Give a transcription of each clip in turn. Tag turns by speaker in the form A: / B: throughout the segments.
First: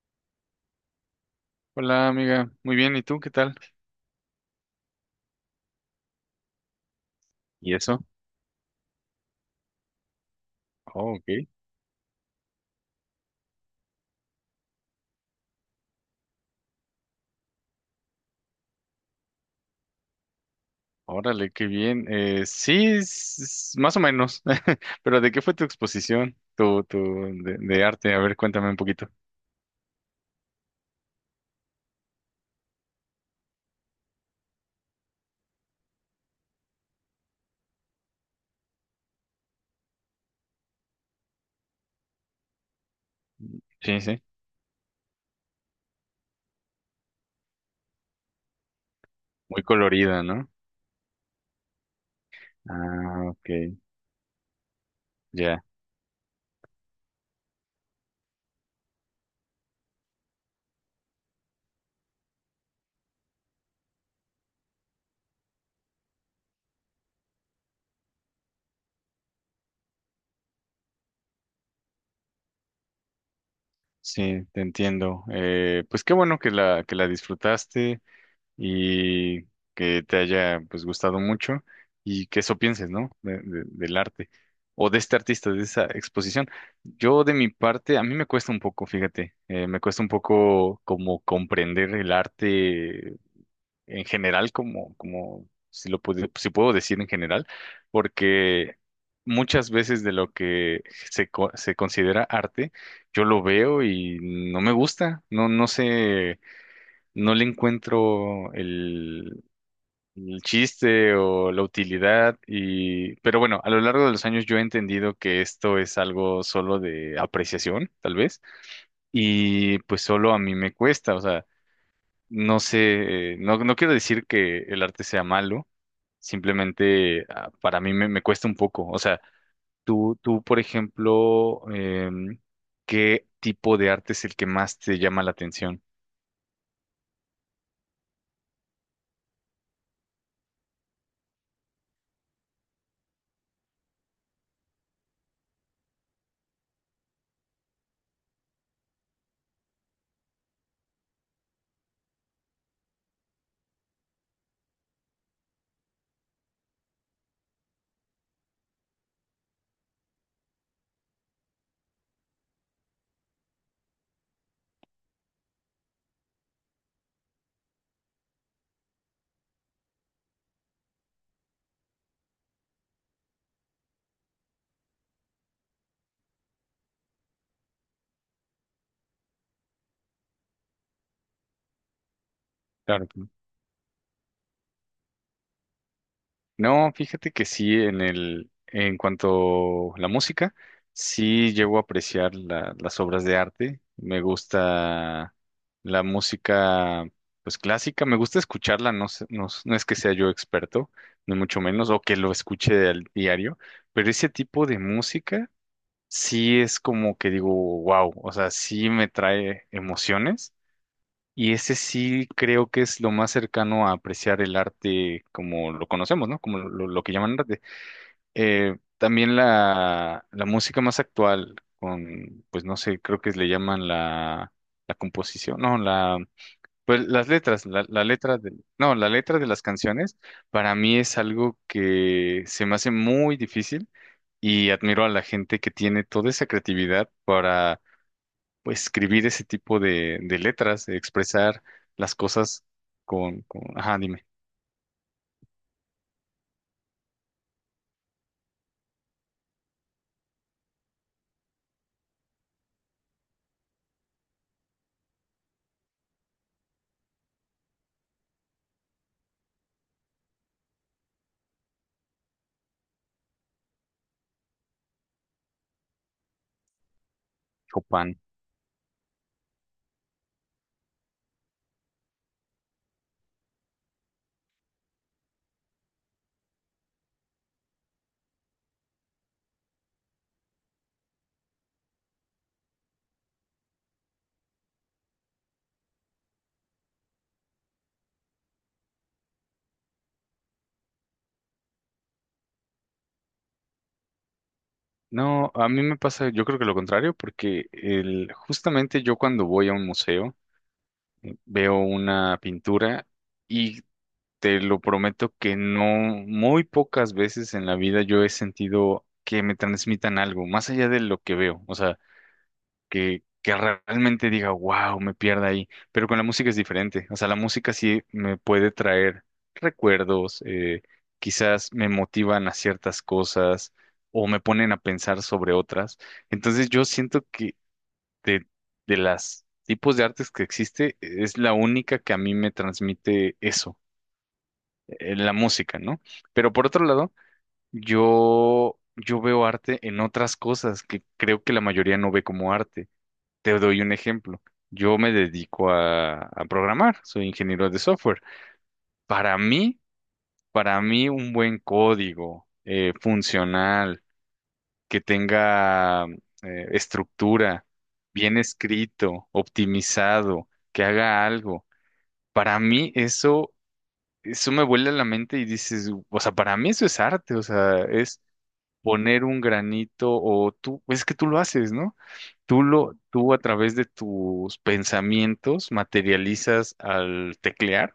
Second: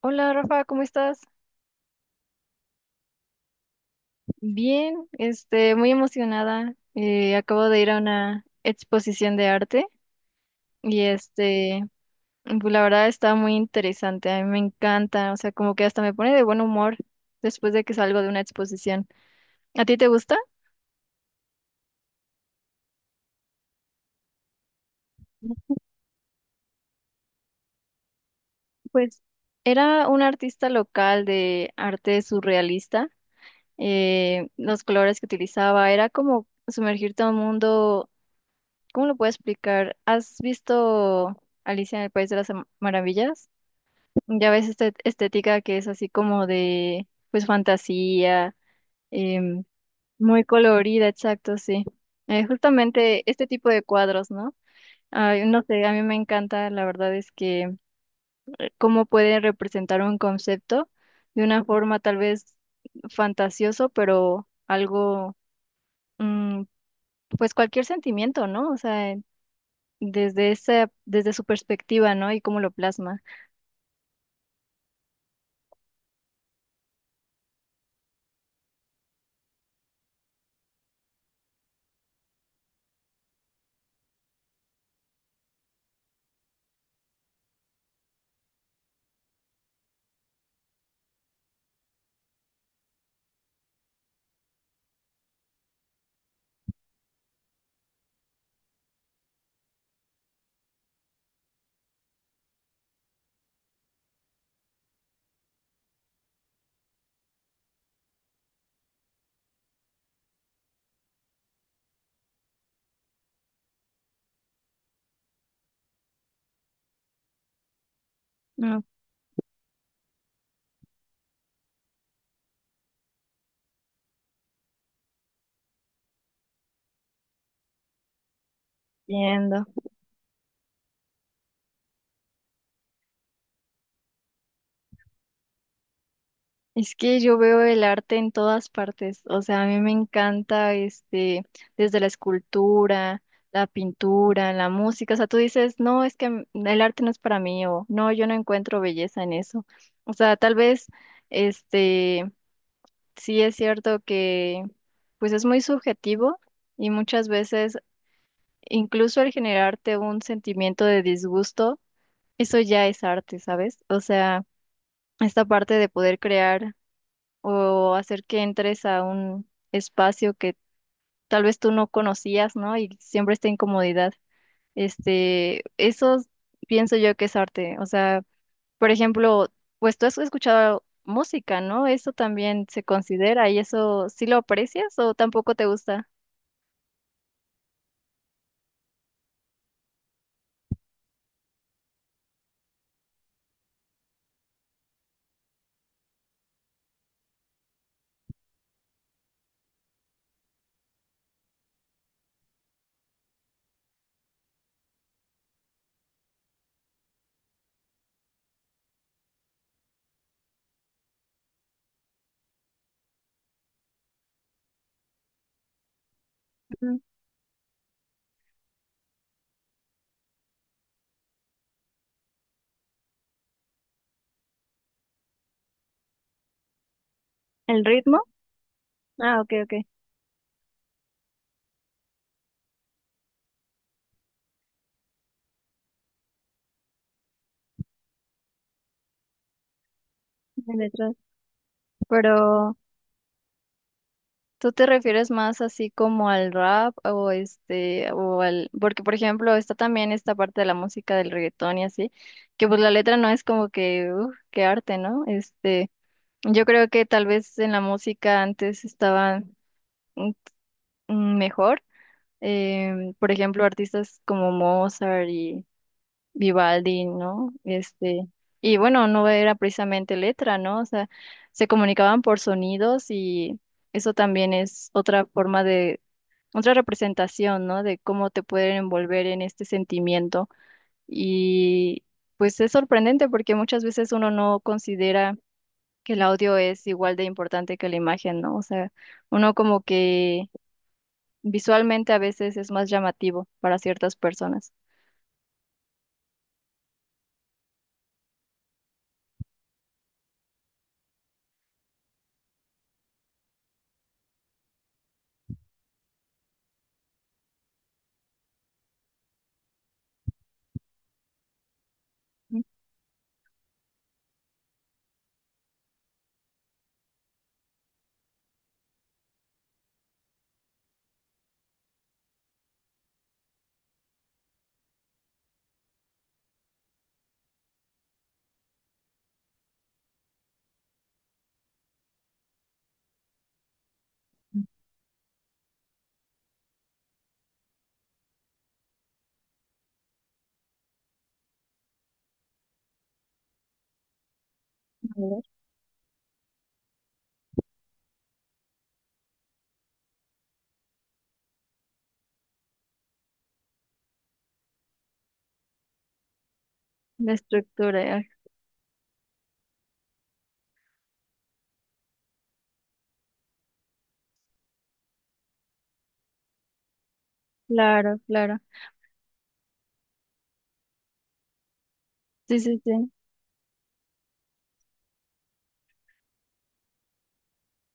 A: Hola Rafa, ¿cómo estás?
B: Hola amiga, muy bien, ¿y tú qué tal?
A: Bien, este, muy emocionada. Acabo
B: ¿Y
A: de ir a
B: eso?
A: una exposición de arte y
B: Oh, ok,
A: pues, la verdad está muy interesante. A mí me encanta, o sea, como que hasta me pone de buen humor después de que salgo de una exposición. ¿A ti te gusta?
B: órale, qué bien. Sí, es más o menos, pero ¿de qué fue tu exposición, de arte? A ver, cuéntame un poquito.
A: Pues era un artista local de arte surrealista. Los colores que utilizaba era como sumergirte a un mundo. ¿Cómo lo puedo explicar? ¿Has visto Alicia en el País de las Maravillas?
B: Sí, sí,
A: Ya ves esta estética que es así como de, pues, fantasía, em,
B: muy colorida,
A: muy
B: ¿no?
A: colorida, exacto, sí.
B: Ah,
A: Justamente este
B: ok,
A: tipo de cuadros, ¿no? Ay, no
B: ya.
A: sé, a mí me encanta, la verdad es que cómo puede representar un concepto de una forma tal vez fantasioso, pero algo, mm, pues cualquier sentimiento, ¿no? O sea, desde su perspectiva, ¿no? Y cómo lo plasma.
B: Sí, te entiendo. Pues qué bueno que que la disfrutaste, y que te haya pues gustado mucho, y que eso pienses, ¿no? Del arte o de este artista, de esa exposición. Yo de mi parte, a mí me cuesta un poco, fíjate, me cuesta un poco como comprender el arte en general, como, como si lo puedo, si puedo decir en general, porque muchas veces de lo que se considera arte, yo lo veo y no me gusta, no, no sé, no le encuentro el chiste o la utilidad, y pero bueno, a lo largo de los años yo he entendido que esto es algo solo de apreciación, tal vez,
A: No
B: y pues solo a mí me cuesta, o sea, no sé, no, no quiero decir que el arte sea malo, simplemente para mí me cuesta un poco, o sea,
A: entiendo.
B: tú, por ejemplo, em, ¿qué tipo de arte es el que más te llama la atención?
A: Es que yo veo el arte en todas partes, o sea, a mí me encanta desde la escultura, la pintura, la música, o sea, tú dices, no, es que el arte no es para mí, o no, yo no encuentro belleza en eso. O sea, tal vez, este, sí es cierto que, pues es muy subjetivo y muchas veces, incluso el generarte un sentimiento de disgusto, eso ya es arte, ¿sabes? O sea, esta parte de poder crear o hacer que entres a un espacio que tal vez tú no conocías, ¿no? Y siempre esta incomodidad. Eso pienso yo que es arte. O sea, por ejemplo, pues tú has escuchado música, ¿no? Eso también se
B: Claro.
A: considera y eso sí lo aprecias o tampoco te gusta.
B: No, fíjate que sí, en el, en cuanto a la música, sí llego a apreciar las obras de arte. Me gusta la música, pues clásica, me gusta escucharla, no, no, no es que sea yo experto, ni mucho menos, o que lo escuche al diario, pero ese tipo de música sí es como que digo, wow, o sea, sí me trae emociones, y ese sí creo que es lo más cercano a apreciar el arte como lo conocemos, ¿no? Como
A: Ujú.
B: lo que llaman arte. También la música más actual, con, pues no sé, creo que le llaman la composición, no, la, pues las letras,
A: ¿El
B: la
A: ritmo?
B: letra de, no, la letra
A: Ah,
B: de
A: ok,
B: las
A: ok.
B: canciones, para mí es algo que se me hace muy difícil, y admiro a la gente que tiene toda esa creatividad para pues, escribir ese tipo de
A: De
B: letras, de
A: letras.
B: expresar las cosas
A: Pero
B: con, ajá, dime,
A: ¿tú te refieres más así como al rap o este o al porque por ejemplo está también esta parte de la música del reggaetón y así, que pues la letra no es como que uf, qué arte, ¿no? Yo creo que tal vez en la música antes estaban mm, mejor, por ejemplo, artistas como Mozart y Vivaldi, ¿no?
B: Copán.
A: Y bueno, no era precisamente letra, ¿no? O sea, se comunicaban por sonidos y eso también es otra forma de otra representación, ¿no? De cómo te pueden envolver en este sentimiento. Y pues es sorprendente porque muchas veces uno no considera que el audio es igual de importante que la imagen, ¿no? O sea, uno como que visualmente a veces es más llamativo para ciertas personas.
B: No, a mí me pasa, yo creo que lo contrario, porque el, justamente yo cuando voy a un museo veo una pintura y te lo prometo que no, muy pocas veces en la vida yo he sentido que me transmitan algo, más allá de lo que veo. O sea,
A: A
B: que realmente diga, wow, me pierda ahí. Pero con la música es diferente. O sea, la música sí me puede traer recuerdos, quizás me motivan a ciertas cosas o me ponen a pensar sobre otras. Entonces yo siento que de, de las tipos de artes que existe, es la única que a mí me transmite eso, la música, ¿no? Pero por otro lado, yo veo arte en otras cosas que creo que la mayoría no ve como arte. Te doy un ejemplo. Yo me dedico a programar, soy ingeniero de software. Para mí, para mí un buen código funcional, que tenga
A: la
B: estructura,
A: estructura, ah,
B: bien escrito, optimizado, que haga algo. Para mí eso, eso me vuela la mente y dices, o sea, para mí eso es arte, o sea,
A: claro,
B: es
A: claro.
B: poner un granito o tú, es que tú lo haces, ¿no?
A: Sí, sí, sí.
B: Tú a través de tus pensamientos materializas al teclear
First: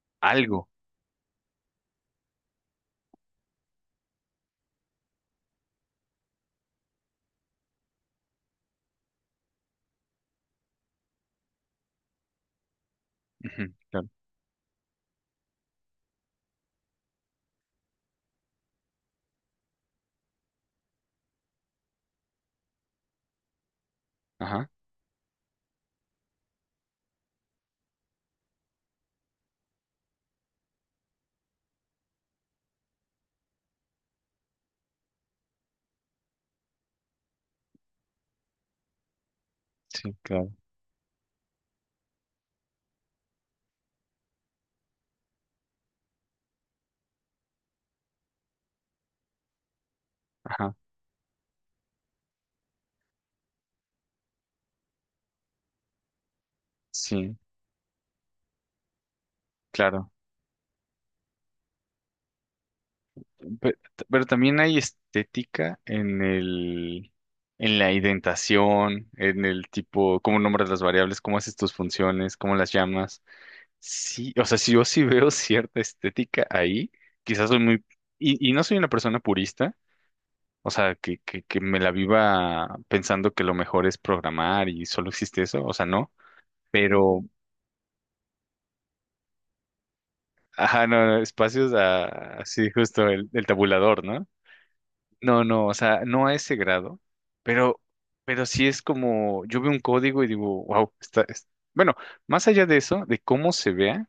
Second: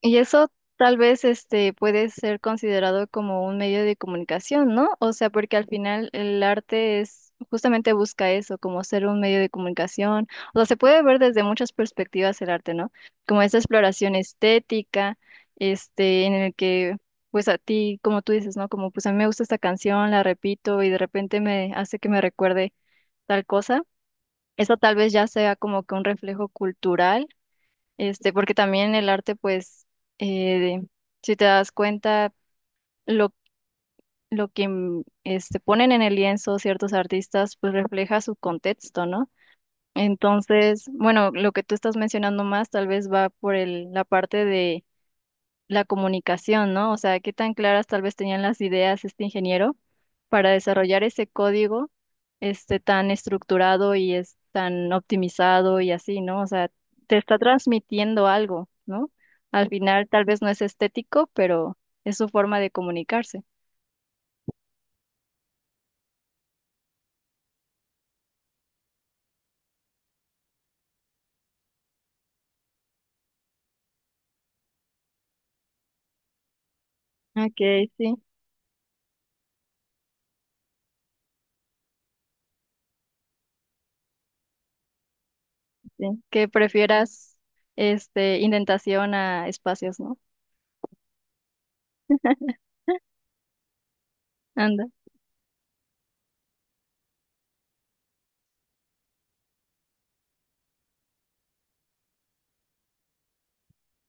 A: Y eso
B: algo.
A: tal vez puede ser considerado como un medio de comunicación, ¿no? O sea, porque al final el arte es justamente busca eso, como ser un medio de comunicación. O sea, se puede ver desde muchas perspectivas el arte, ¿no? Como esa
B: Ujú, claro.
A: exploración estética, en el que pues a ti, como tú dices, ¿no? Como pues a mí me gusta esta canción, la repito y de repente me hace que me recuerde tal cosa.
B: Ajá,
A: Eso tal vez ya sea como que un reflejo cultural porque también el arte, pues, eh, de- si te das cuenta, lo, lo que ponen en el lienzo ciertos artistas, pues refleja su contexto, ¿no?
B: sí, claro.
A: Entonces, bueno, lo que tú estás mencionando más tal vez va por la parte la comunicación, ¿no? O sea, qué tan claras tal vez tenían las ideas este ingeniero para
B: Ajá,
A: desarrollar ese código tan estructurado y es tan optimizado y así, ¿no? O sea, te
B: sí,
A: está transmitiendo algo, ¿no? Al final
B: claro.
A: tal vez no es estético, pero es su forma de comunicarse.
B: Pe- Pero, también hay estética en el, en la indentación, en el tipo, cómo nombras las variables, cómo haces tus funciones, cómo las llamas. Sí, o sea, si yo sí veo cierta estética ahí, quizás soy muy,
A: Okay, sí,
B: y no soy una persona purista. O sea, que me la viva pensando que lo mejor es programar y solo existe eso, o sea, no,
A: sí. Que
B: pero,
A: prefieras indentación a espacios, ¿no?
B: ajá, no, no, espacios así justo el tabulador, ¿no?
A: Anda.
B: No, no, o sea, no a ese grado, pero, pero sí es como, yo veo un código y digo, wow, está, es-". Bueno, más allá de eso, de cómo se vea,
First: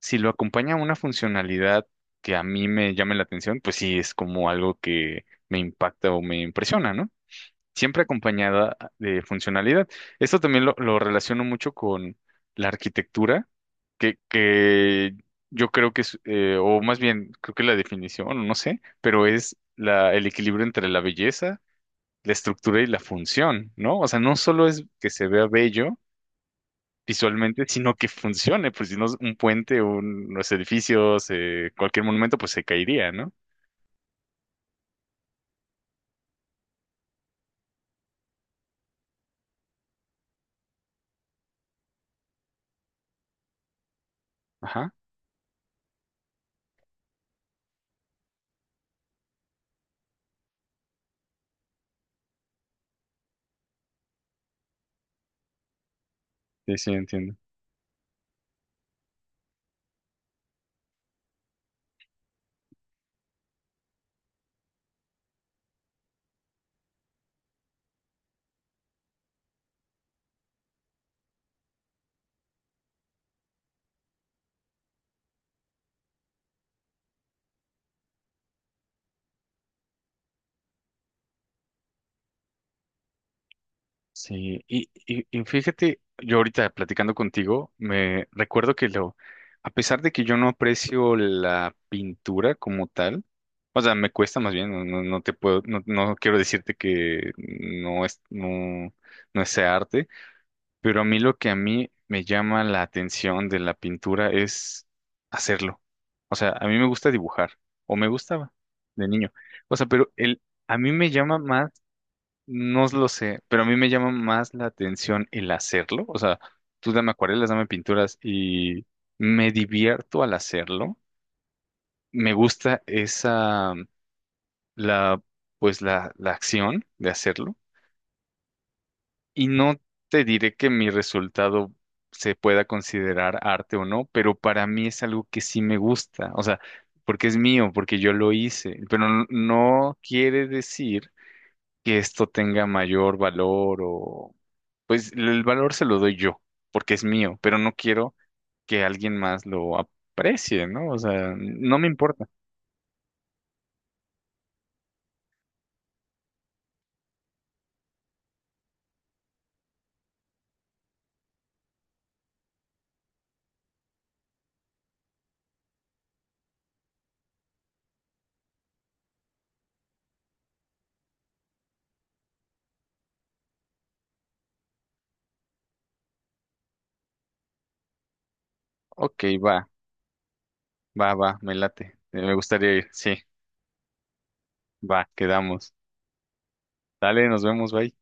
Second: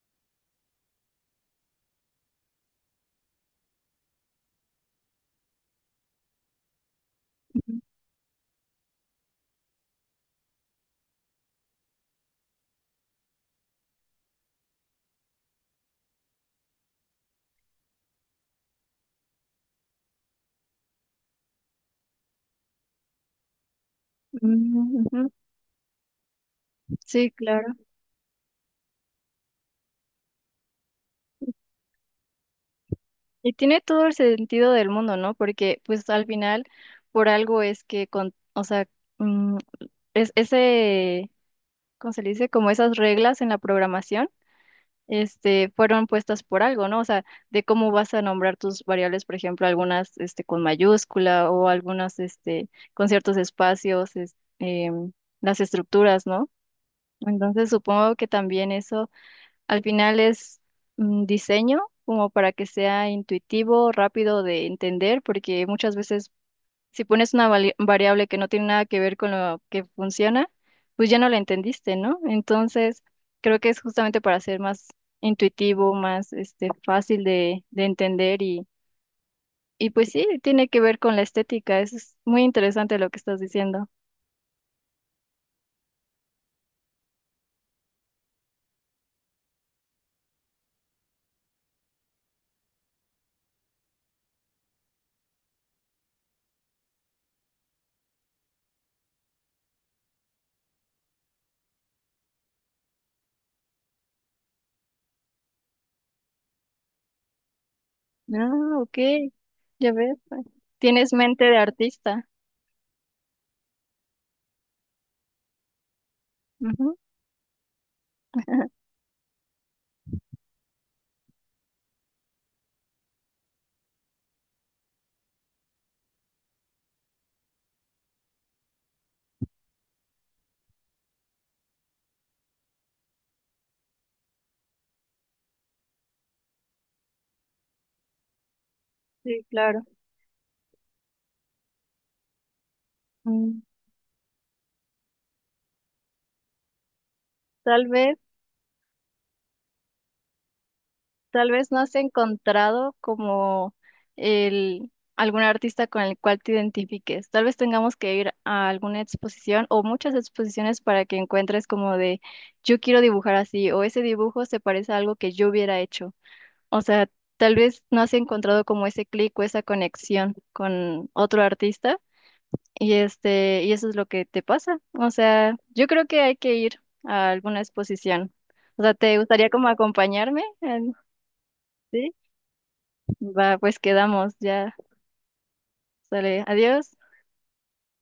B: si lo acompaña una funcionalidad que a mí me llame la atención, pues sí es como algo que me impacta o me impresiona, ¿no?
A: Ujú.
B: Siempre acompañada de funcionalidad. Esto también lo relaciono mucho con la arquitectura, que yo creo que es, o más bien, creo que la definición, no sé, pero es la, el equilibrio entre la belleza, la estructura y la función, ¿no? O sea, no solo es
A: Mm,
B: que se
A: ujú.
B: vea bello
A: Sí,
B: visualmente,
A: claro.
B: sino que funcione, pues si no un puente, unos edificios, cualquier monumento, pues se caería, ¿no?
A: Y tiene todo el sentido del mundo, ¿no? Porque pues al final por algo es que o sea, mm, es ese, ¿cómo se le dice? Como esas reglas en la programación,
B: Ajá,
A: fueron puestas por algo, ¿no? O sea, de cómo vas a nombrar tus variables, por ejemplo, algunas, con mayúscula o algunas, con ciertos espacios, las estructuras, ¿no?
B: sí, sí, entiendo.
A: Entonces supongo que también eso al final es diseño como para que sea intuitivo, rápido de entender, porque muchas veces si pones una variable que no tiene nada que ver con lo que funciona, pues ya no la entendiste, ¿no? Entonces, creo que es justamente para ser más intuitivo, más fácil de entender y pues sí, tiene que ver con la estética. Eso es muy interesante lo que estás diciendo.
B: Sí, y fíjate, yo ahorita platicando contigo, me recuerdo que lo, a pesar de que yo no aprecio la pintura como tal, o sea, me cuesta más bien, no, no, no te puedo, no, no quiero decirte que no es, no, no es arte, pero a mí lo que a mí me llama la atención de la pintura es hacerlo. O sea, a mí me gusta dibujar, o me
A: Ah,
B: gustaba
A: ok,
B: de niño. O sea,
A: ya
B: pero
A: ves.
B: el,
A: Pues,
B: a mí me
A: tienes
B: llama
A: mente de
B: más,
A: artista.
B: no lo sé, pero a mí me llama más la atención el hacerlo. O sea, tú
A: Ujú,
B: dame acuarelas, dame pinturas y me divierto al hacerlo. Me gusta esa, la, pues la acción de hacerlo. Y no te diré que mi resultado se pueda considerar arte o no, pero para mí es algo que sí me gusta. O sea, porque es mío, porque yo lo hice, pero no
A: sí, claro.
B: no quiere decir que esto tenga mayor valor o... Pues el valor se lo doy yo, porque es mío, pero no
A: Tal
B: quiero
A: vez,
B: que alguien más lo aprecie, ¿no? O sea,
A: tal vez
B: no
A: no
B: me
A: has
B: importa.
A: encontrado como algún artista con el cual te identifiques. Tal vez tengamos que ir a alguna exposición o muchas exposiciones para que encuentres como de yo quiero dibujar así o ese dibujo se parece a algo que yo hubiera hecho. O sea, tal vez no has encontrado como ese clic o esa conexión con otro artista y y eso es lo que te pasa. O sea, yo creo que hay que ir a alguna exposición. O sea, ¿te
B: Ok,
A: gustaría como
B: va,
A: acompañarme?
B: va, va, me late.
A: Sí,
B: Me gustaría ir, sí,
A: va, pues quedamos, ya,
B: va, quedamos.
A: sale, adiós.
B: Dale, nos vemos, bye.